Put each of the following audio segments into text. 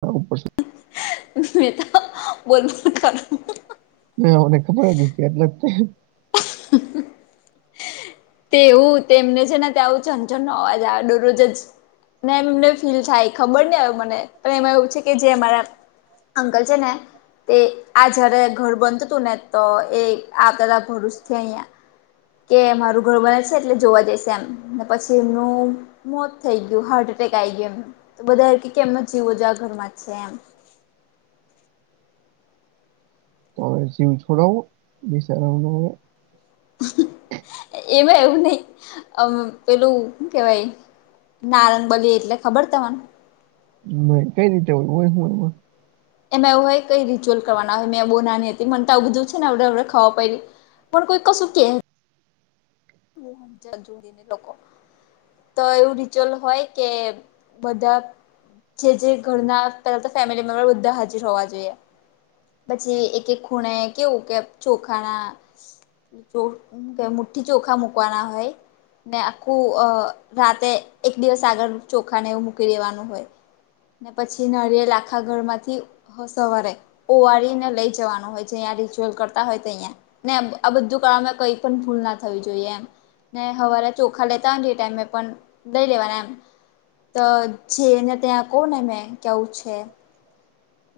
હા ઉપર છે બોલબોલ કરો ના મને ખબર જ કે એટલેજ તે [inaudible] તેવું તેમને છે ને ત આવું છંછન ન અવાજે આ દરરોજ જ ના એમ એમને ફીલ થાય ખબર નહી આવ મને પણ એમાં એવું છે કે જે અમારા અંકલ છેને તે આ જયારે ઘર બનું હતું ને તો એ આ બધા ભરૂચ છે અહિયાં કે મારું ઘર બને છે એટલે જોવા જઈશે એમ પછી એમનું મોત થઈ ગયું હાર્ટ એટેક આઈ ગયું એમ તો બધા કે એમના હજો આજ ઘરમાં છે એમ હ જેવ છોડવ વિસાાર નવે એમાં એવું નહી અમ પેલું હુ કેવાય નારંગબલી એટલે ખબર તને નહી કઈ રીતે હોય હોય હું એમાં એમાં એવુંય કઈ રિચ્યુલ કરવાના હોય મેં એ બો નાની હતી મનેતા આવ બધું છે ને એવડે એવડે ખબર પડી પણ કોઈ કશું કે હું હમજત જોડીને લોકો તો એવું રિચ્યુઅલ હોય કે બધા જે જે ઘરના પેલા તો ફેમિલી મેમ્બર બધા હાજર હોવા જોઈએ પછી એક એક ખૂણે કેવું કે ચોખાના જો હું કે મુઠ્ઠી ચોખા મુકવાના હોય. ને આખું અ રાતે એક દિવસ આગળ ચોખાને એવું મૂકી દેવાનું હોય. ને પછી નરિયેલ આખા ઘર માંથી સવારે ઓવાળને લઈ જવાનું હોય જેયા રિચ્યુઅલ કરતા હોય તો અહંયા ને આ બધું કામાં કઈ પણ ભૂલ ના થ જોઈએ એમ ને હવારે ચોખા લેતા હો એ ટાઈમે પણ લઈ લેવાના એમ તો જેને ત્યાં કહ ને મેં કેવું છે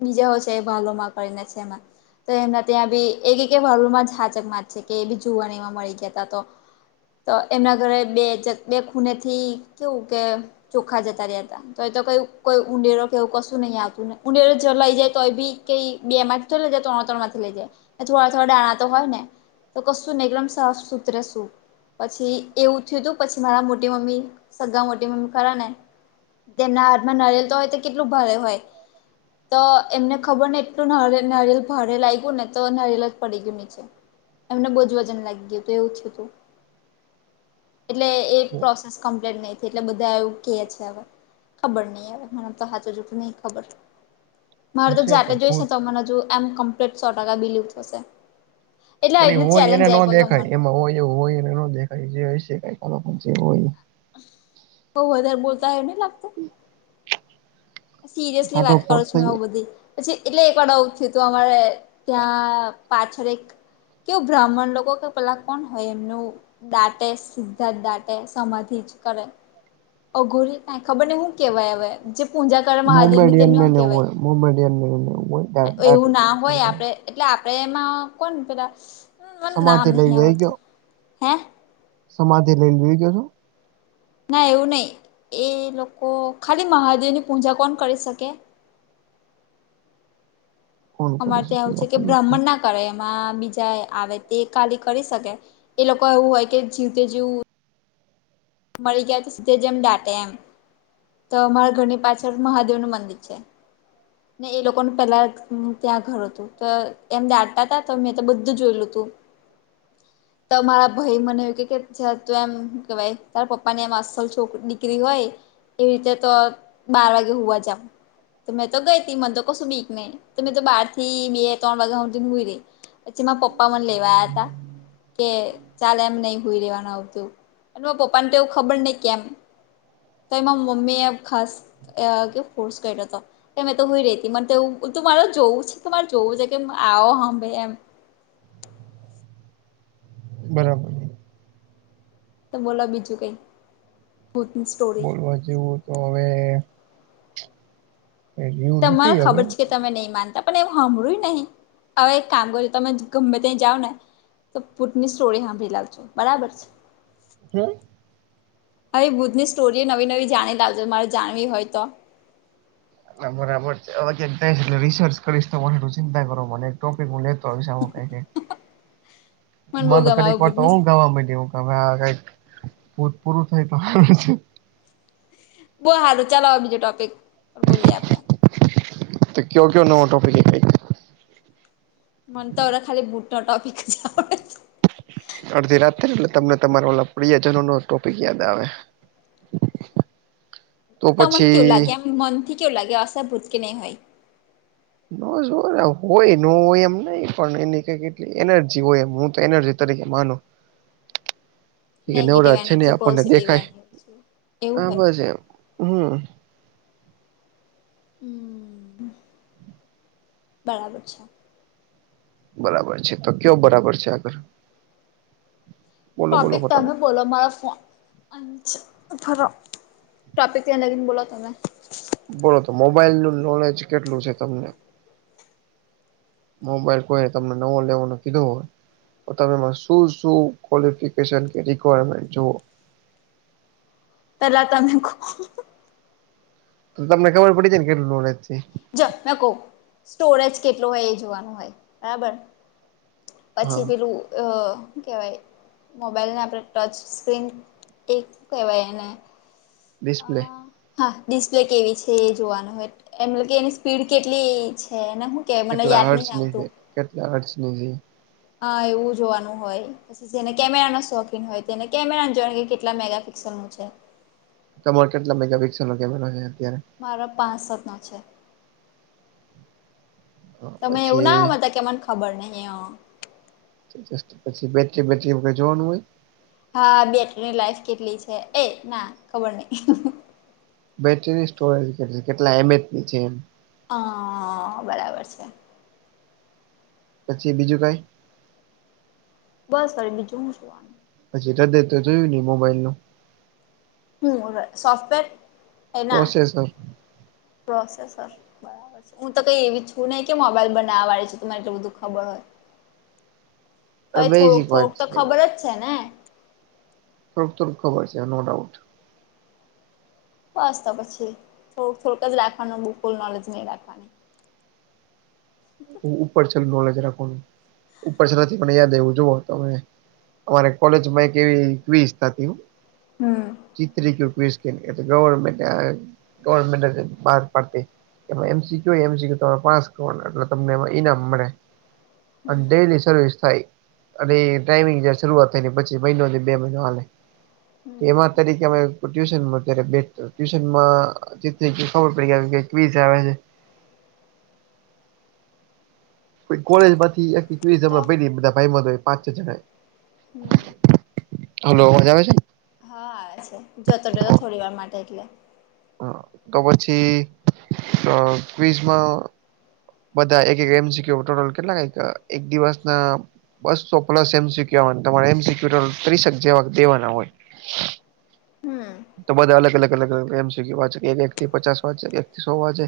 બીજા હોય છે એ [inaudible] કરીને છે એમાં. તો એમના ત્યાં બી એ કે કે વરુળમાં જ હાચકમાં જ છે કે એબી જુવાનીમાં મળી ગયાતા તો તો એમના ઘરે બે જત બે ખૂનેથી કેવું કે ચોખા જતા રહ્યા તા તો એ તો કઈ કોઈ ઊંડેરો કે એવું કશું નહી આવતું ને ઊડેરો જલાઈ જાય તોય બી કઈ બેમાં થી તો લઈ જાય ત્રણ ત્રણ માંથી લેજે. અથવા થોડા દાણા તો હોય ને તો કશું નહીં એકદમ સાફ સુથરે સુ. પછી એવું થયું તું પછી મારા મોટી મમ્મી સગા મોટી મમ્મી ખરા ને. તેમના હાથમાં નાડિયેલ તો હોય તે કેટલું ભારે હોય. તો એમને ખબર નહીં એટલું નારિયેલ નાડિયેલ ભારે લાગ્યું ને તો નારિયલ જ પડી ગયું નીચે. એમને બહુ જ વજન લાગી ગયતું એવું થયું તું. [unintelligible] એટલે એ પ્રોસેસ કમ્પ્લીટ નહીં થી એટલે બધા એવું કહે છે હવે ખબર નહીં હવે ઘણા તો હાચુ જુઠું નહીં ખબર. મારે તો હશે જાતે જોઈશ ને ભૂત તો મને હજુ એમ કમ્પ્લીટ સો ટકા બિલિવ થશે. એટલે પણ આવી એ રીતની હોય એને ચેલેન્જ નો આપ્યો તો દેખાય મને એમાં હોય એવું હોય એને ન દેખાય જે હસે કંઈક અલગ જે હોય એ તો વધારે બોલતા હોય એવું નહીં લાગતું? સિરિયસલી ફાટો વાત ફટ કરું છું થઈ મેં જાય બધી પછી એટલે એક વાર આવું થયું તું અમારે ત્યાં પાછળ એક કેવું બ્રાહ્મણ લોકો કે પેલા કોણ હોય એમનું દાટે સીધા જ દાટે સમાધિ જ કરે. અઘોરી કાઈ ખબર નહીં હું કેવાય હવે. જે પૂજા કરે મહાદેવની તેમને મોમેડિયનને હું ને એવું કેહેવાય હોય મોમેડિયનને ને એવું હોય દા એવું દાટી દે ના હોય સરકાર આપે એટલે આપણે એમાં કોણ પેલા મને નામ સમાધિ લઈ નહીં જઈ આવડતું ગયો હે સમાધિ લઈ લે ઈ ક્યો છો? ના એવું નહીં એ લોકો ખાલી મહાદેવની પૂજા કોણ કરી શકે? ફોન કરી અમારે ત્યાં શકી આવું છે કે આપણને બ્રાહ્મણના કરે એમાં બીજા આવે તે ખાલી કરી શકે એ લોકો એવું હોય કે જીવતે જીવ મળી ગયા તો સીધે જ એમ ડાટે એમ. તો અમારા ઘરની પાછળ મહાદેવનું મંદિર છે. [unintelligible] ને એ લોકોનું પહેલાં ત્યાં ઘર હતું તો એમ દાટતા તા તો મેં તો બધું જોયેલું તું. [unintelligible] તો મારા ભાઈ મને એવું કે કે જ તું એમ હું કેવાય તારા પપ્પાની આમ અસલ છોક દીકરી હોય એવી રીતે તો બાર વાગે હુવા જા. તો મેં તો ગઈતી મને તો કશું બીક નહી તો મેં તો બાર થી બે ત્રણ વાગ્યા હુધી ન હુઈ રહી. પછી માર પપ્પા મને લેવા આયાતા. કે ચાલ એમ નહી હુઈ રેવાનું આવતું અને માર પપ્પાને તો એવું ખબર નહીં કેમ તોય માર મમ્મીએ ખાસ અ ફોર્સ કર્યો તો. કે મેં તો હુઈ રેતી મને તો એવું તું મારે જોવું છે મારે જોવું છે કે આવો અંભે એમ. બરાબર. તો બોલો બીજું કઈ? ભૂતની સ્ટોર બોલવા જેવું તો હવે કઈ રહ્યું તમાને નથી હવે ખબર છે તમે નહી માનતા પણ એવું હાભળ્યું નહીં હવે એક કામ કર જો તમે ગમે ત્યાં જાઓ ને તો પૂટની સ્ટોરી હાભળી લાવજો બરાબર છે. હે? આવી ભૂતની સ્ટોરીઓ નવી નવી જાણી લાવજો મારે જાણવી હોય તો? ના બરાબર હવે કંઈક જાઇસ એટલે રિસર્ચ કરીશ તમે ચિંતા કરો મને એક ટોપિક હું લેત મને બહુ ગમાવે [unintelligible] વાર તો બુદ્ધની હું ગાવા [unintelligible] તમે આ કઈક પુંરુ થાય તો છે. બો હા તો ચાલો હ બીજું ટોપિક બોલીએ આપડે. [unintelligible] મન તો ખાલી બુટ નો ટોપિક જ આવડે. છે અડધી રાત થાયને એટલે તમને તમારા ઓ પ્રિયજનો નો ટોપિક યાદ આવે. [inaudible] તમને કવું લાગે પછી મનથી કવું લાગે હશે ભૂત કે નહીં હોય. હોય ન હોય એમ નહી પણ એની કઈ કેટલી એનર્જી હોય એમ હું તો એનર્જી તરીકે માનું. [inaudible] એ નેગેટિવ નવરાત છે ને એનર્જી આપણને પોઝિટિવ દેખાય એનર્જી એવું હા હોય બસ એમ હમ. હમ બરાબર છે. બરાબર છે તો કયો બરાબર છે આગળ બોલો બોલો ટોપિક ફટાફટ તમે બોલો મારા ફોન અચ થોરા ટોપિક છે લગીન બોલો તમે. બોલો તો મોબાઈલ નું નોલેજ કેટલું છે તમને? મોબાઈલ હોય કોઈ તમને નવો લેવાનું કીધો હોય. તો તમેમાં શું શું ક્વોલિફિકેશન કે રિક્વાયરમેન્ટ જુઓ. પેલા તમે કો. તો તમને ખબર પડી છે ને કેટલું નોલેજ છે. જો મે કવું સ્ટોરેજ કેટલો હોય એ જોવાનું હોય બરાબર હા પછી પેલું શું કેવાય મોબાઈલને આપણે ટચ સ્ક્રીન એક કહેવાય એને અ ડિસ્પ્લે. હા ડિસ્પ્લે કેવી છે એ જોવાનું હોય એમલ કે એની સ્પીડ કેટલી છે હું કે મને કેટલા યાદ નહી હર્ટની છે આવતું. કેટલા [unintelligible] હેં. હા એવું જોવાનું હોય પછી જેને કેમેરાના શોખીન હોય તેને કેમેરાને જોવાણે કે કેટલા મેગાપિક્સલનું છે. તમારો કેટલા મેગાપિક્સલ નો કેમેરો છે અત્યારે? મારા પાંચ સતનો છે. તમે એવું ના પછી હોવા ત કે મને ખબર નહીં હ પછી બેટરી બેટરી જોવાનું હોય? હા બેટરીની લાઈફ કેટલી છે એ ના ખબર નહીં. બેટરીની સ્ટોરેજ કેટલી કેટલા એમચની છે એમ. હા બરાબર છે. પછી બીજું કઈ? બસ પછી બીજું હું જોવાનું. પછી [unintelligible] જોયું નઈ મોબાઈલ નું. હમ સોફ્ટવેર એ ના પ્રોસેસર પ્રોસેસર બરાબર હું તો કઈ એવી છું નહી કે મોબાઈલ બનાવવાડે છે તો મને એટલું બધું ખબર હોય. [unintelligible] હવે થોડુંક વાત થોડુંક તો છે ખબર જ છે ને. થોડું તને ખબર છે નો ડાઉટ. બસ તો પછી થો થોડુંક જ રાખવાનું બુલકુલ નોલેજ નહીં રાખવાની ઉપર છે એલું નોલેજ રાખવાનું ઉપર છે નથી મને યાદ આવું જોુઓ તમે અમારે કોલેજ માં એક એવીસ્ હતી હમ. ચિત્ર [unintelligible] એ ગવર્મેન્ટ ગવર્મેન્ટ બહાર પાડતી એમાં એમસી કયુ હોય એમસી એમસી કયુ પાસ કરવા એ તમને એમાં ઈનામ મળે અને હમ ડેલી સર્વિસ થાય. અને ટાઈમિંગ શરૂઆત થાય પછી મહિનોથી બે મહિનો હાલે એમાં હમ તારી ટ્યુશન્યારે બે ટ્યુશનમાં જે ખબર પડી [unintelligible] કોઈ કોલેજ તો માંથી બધા ભાઈ માં પાંચ છ જણા હમ હલો હોજ આવે છે હા જતો જતો થોડી વાર માટે એટલે તો પછી ક્િઝમાં બધા એક એક એમ શીખ્યું ટોટલ કેટલા કક એક દિવસ ના બસો પ્લસ એમસીુ તમારે એમસીકુ ત્રીસક જેવા દેવાના હોય હમ તો બધા અલગ અલગ અલગ અલગ એમ સુ કે વા છે કે એક થી પચાસ વાંચે એક થી સો વાંચે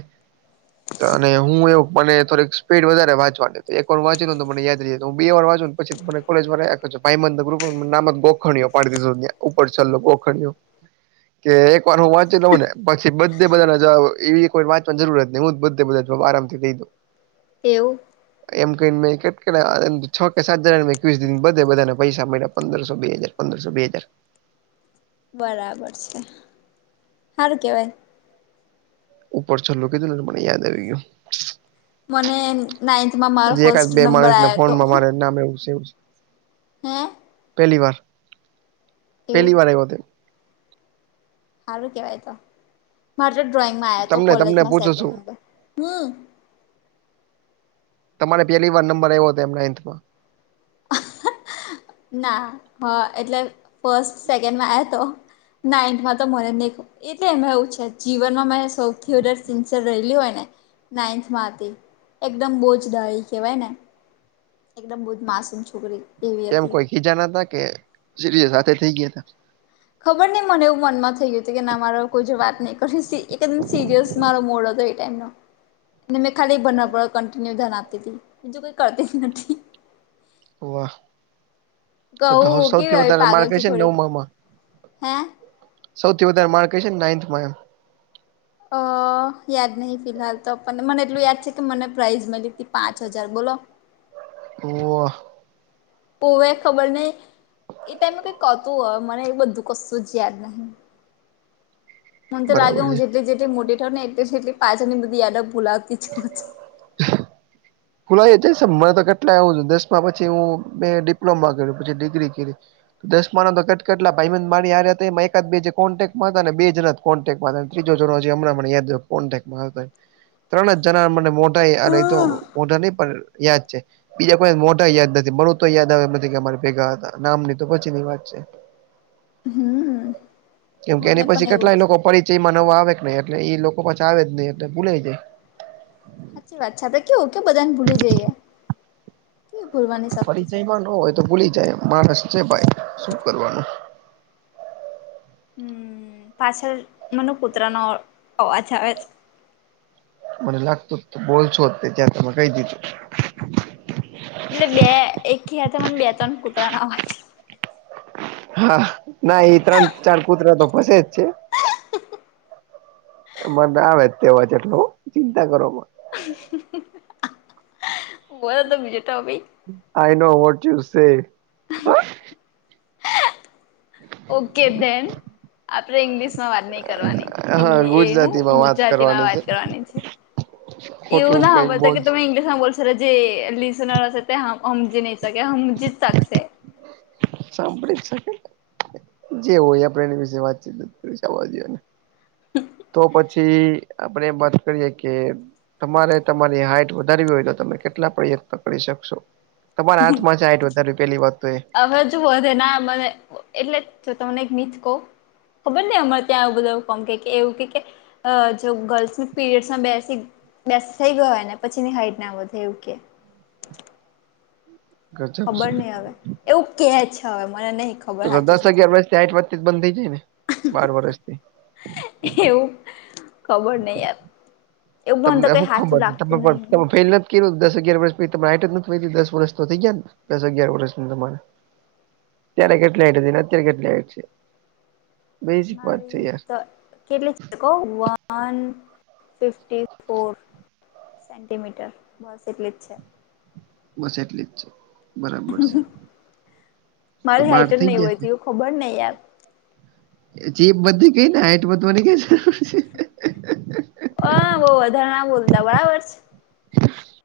અને હું એવું મને થોડીક સ્પીડ વધારે વાંચવાની તો એક વાર વાંચી લને મને યાદ રહી જ તો હું બે વાર વાંચું પછી મને કોલેજમાં રાખ છે ભાઈ મ ગુપ નામ જ ગોખણયો પાો ઉપર છેલ્ ગોખણયો કે એક વાર હું વાંચી લઉં ને પછી બધે બધાને જ એવી એક વાર વાંચવાની જરૂરત ન હું જ બધે બધા શોભ આારમ થ દઈું તેવ એમ કને મે કેટ છ કે સાત હજાર એકવીસ બધે બધાને પૈસા મળ્યા પંદરસો બે હાજાર અંદરસો બેજર બરાબર છે સારું કેવાય ઉપર છલ્લું કીધું ને મને યાદ આવી ગયું મને નાઈન્થમાં મારો હજી એકાદ ફર્સ્ટ બે નંબર માણસને આવ્યો ફોનમાં મારે નામ એવું છે એવું છે હમ પહેલી વાર એવું પહેલી વા એ બતે સારું કેવાય તો મારે તો ડ્રોઈંગમાં આવ્યા હતો તમને તમને કોલેજમાં પૂછું સેકન્ડ છું નંબર હમ તમારે પેલી વાર નંબર આવ્યો હતો એમ નાઇન્થમાં [unintelligible] ના હા એટલે ફસ્ટ સેકન્ડમાં આવ તો નાઇન્થમાં તો મને ખ એટલે એવું છે જીવનમાં મે સૌથી વધારે સિન્સિયર રહેલી હોય ને નાઇન્થમાં હતી એકદમ બહુજ ડળ કહેવાય ને એકદમ બુજ માસ સમ છોકરી એવી કેમ હતી કોઈ ખીજા ન હતા કે સ સાથે થઈ ગયા ત ખબર નહ મને એવું મનમાં થઈ ગયું હતું કે ના મારો કોઈ જો વાત નહીં કરી એકદમ સિરિયસ મારો મોડ હતો ખાલી ભરિન્ય ધ્યાન આપતી બીજું કોઈ કરતી નથી વાહ કહું કેવી સૌથી આવી વધારે પાગલ છું માર્ગદર્શનનો થોડીક મામા હે સૌથી વધારે માર્ક ક છે નાઇન્થમાં એમ અ [unintelligible] યાદ નહીિ ફિલહાલ તોને મને એટલું યાદ છે કે મને પ્રાઇઝ મળી હતી પાંચ હજાર બોલો ઓ પોવે ખબર ને એ ટાઈમે કઈક કતું હોય મને એ બધું કશું જ યાદ નહીિ હ મને તો લાગે હું જેટલી જેટલી મોટી થઉં ને એટલેટલી પાછાળની બધી યાડ ભૂલાવતી જ- ખુલા જ મને તો કેટલા એવું દસ પછી હ મેં ડિપ્લોમા કર પછી ડિગ્રી કરી હતી. દસમાના તો કેટ કેટલા ભાઈબંધ હતા એમાં એકાદ બે જે કોન્ટેક્ટમાં હતા અને બે જ નથી [unintelligible] મોા અને તો છું મોટા નહી પણ યાદ છે બીજા કોઈ મોટા યાદ નથી મળું તો યાદ આવે એમ નથી કે અમારે ભેગા હતા નામની તો પછીની વાત છે હમ્મ કેમ કે મને એની પછી પણ એવું કેટલાય જ છે લોકો પડી એમાં નવવા આવે કે નહી એટલે એ લોકો પાછસે આવે જ નહી એટલે ભૂલે જાય સાચી વાત છે આપડે કેવું કેયો બધા ને ભૂલી જઈએ કેવી ભૂલવાની શક્તિ છે. પરિચયમાં ન હોય તો ભૂલી જાય માણસ છે ભાઈ શું કરવાનું હમ પાછળ મને કૂતરાનો અવાજ આવે મને લાગતું જ તો બોલશો ત્યાંમે કહી દીધું- એટલે બે એક ખયા મને બે ત્રણ કૂતરા નાવાથી. હા ના એ ત્રણ ચાર કુતરા તો ફસે જ છે. એ મને આવે જ તેવા છે. એટલો ચિંતા કરો હ [inaudible] ઉ તો બજટ હો [unintelligible] I know what you say. Okay then આપણે ઇંગ્લિશ માં વાત નહી કરવાની હા હિન્દી એ હું ગુજરાતીમાં વાત ગુજરાતી માં કરવાની છે વાત કરવાની છે. એવું ખોટું ના કઈક હમઝતા બોલ કે તમે ઇંગ્લિશ બો- રા જે લિસનાર તે હમજી ન ચખે હમજી સકશે સાંભળી શ જે હોય આપડે એની વિશે વાતચીત કરીશ આજઓને. હ [unintelligible] તો પછી આપડે એમ વાત કરીએ કે તમારે તમારી હાઈટ વધારવી હોય તો તમે કેટલા પ્રયત્ન પકડી શકશો- તમારા હાથમાં છે. આઈટ વધારે પેલી વાત- તો એ હવેજ વધે ના મને એટલે જો તમને નીચ કહ ખબર નઈ અમારે ત્યાં બધાવું કોમ કે કે એવું કે કે અ જો ગર્લ્સ પીરિયડમાં બેસી બેસ થઈ ગયોને પછી ની હાઈટ નામ થ એવ કે ગજબ ખબર છે. નહ હવે એવું કે છે. હવે મને નહ તો દસ અગિયાર વાથી આઠ વાજથી જ બંધ થઇ જાય ને બાર વરષથી એવું ખબર નહી યાર- એવું મને તમને તો કઈ શું ખબર સાચું નથી તમે લાગતું પણ તમે નહી ફેલ નથી. કેું દસ અગયાર વર્ષછી જ દસ વર્ષ તો થઈ ગયા ને દસ અગિયાર વર્ષ તમારે- અત્યારે કેટલીને અત્યારે કેટલી છે? બેઝિક વાત છે મારી યાર કેટલી વન ફિફ ફોર. સેન્ટીમીટર બસ એટલી જ છે. બસ એટલી જ છે બરાબર છે. તો મારી બહાર હાઈટ જ થઈ નહી જશે વધી ખબર નહી યાર એ ચીપ બધી કઈ ને હાઈટ બધું મને કે અ બો ધરણા બોલતા બરાબર છે.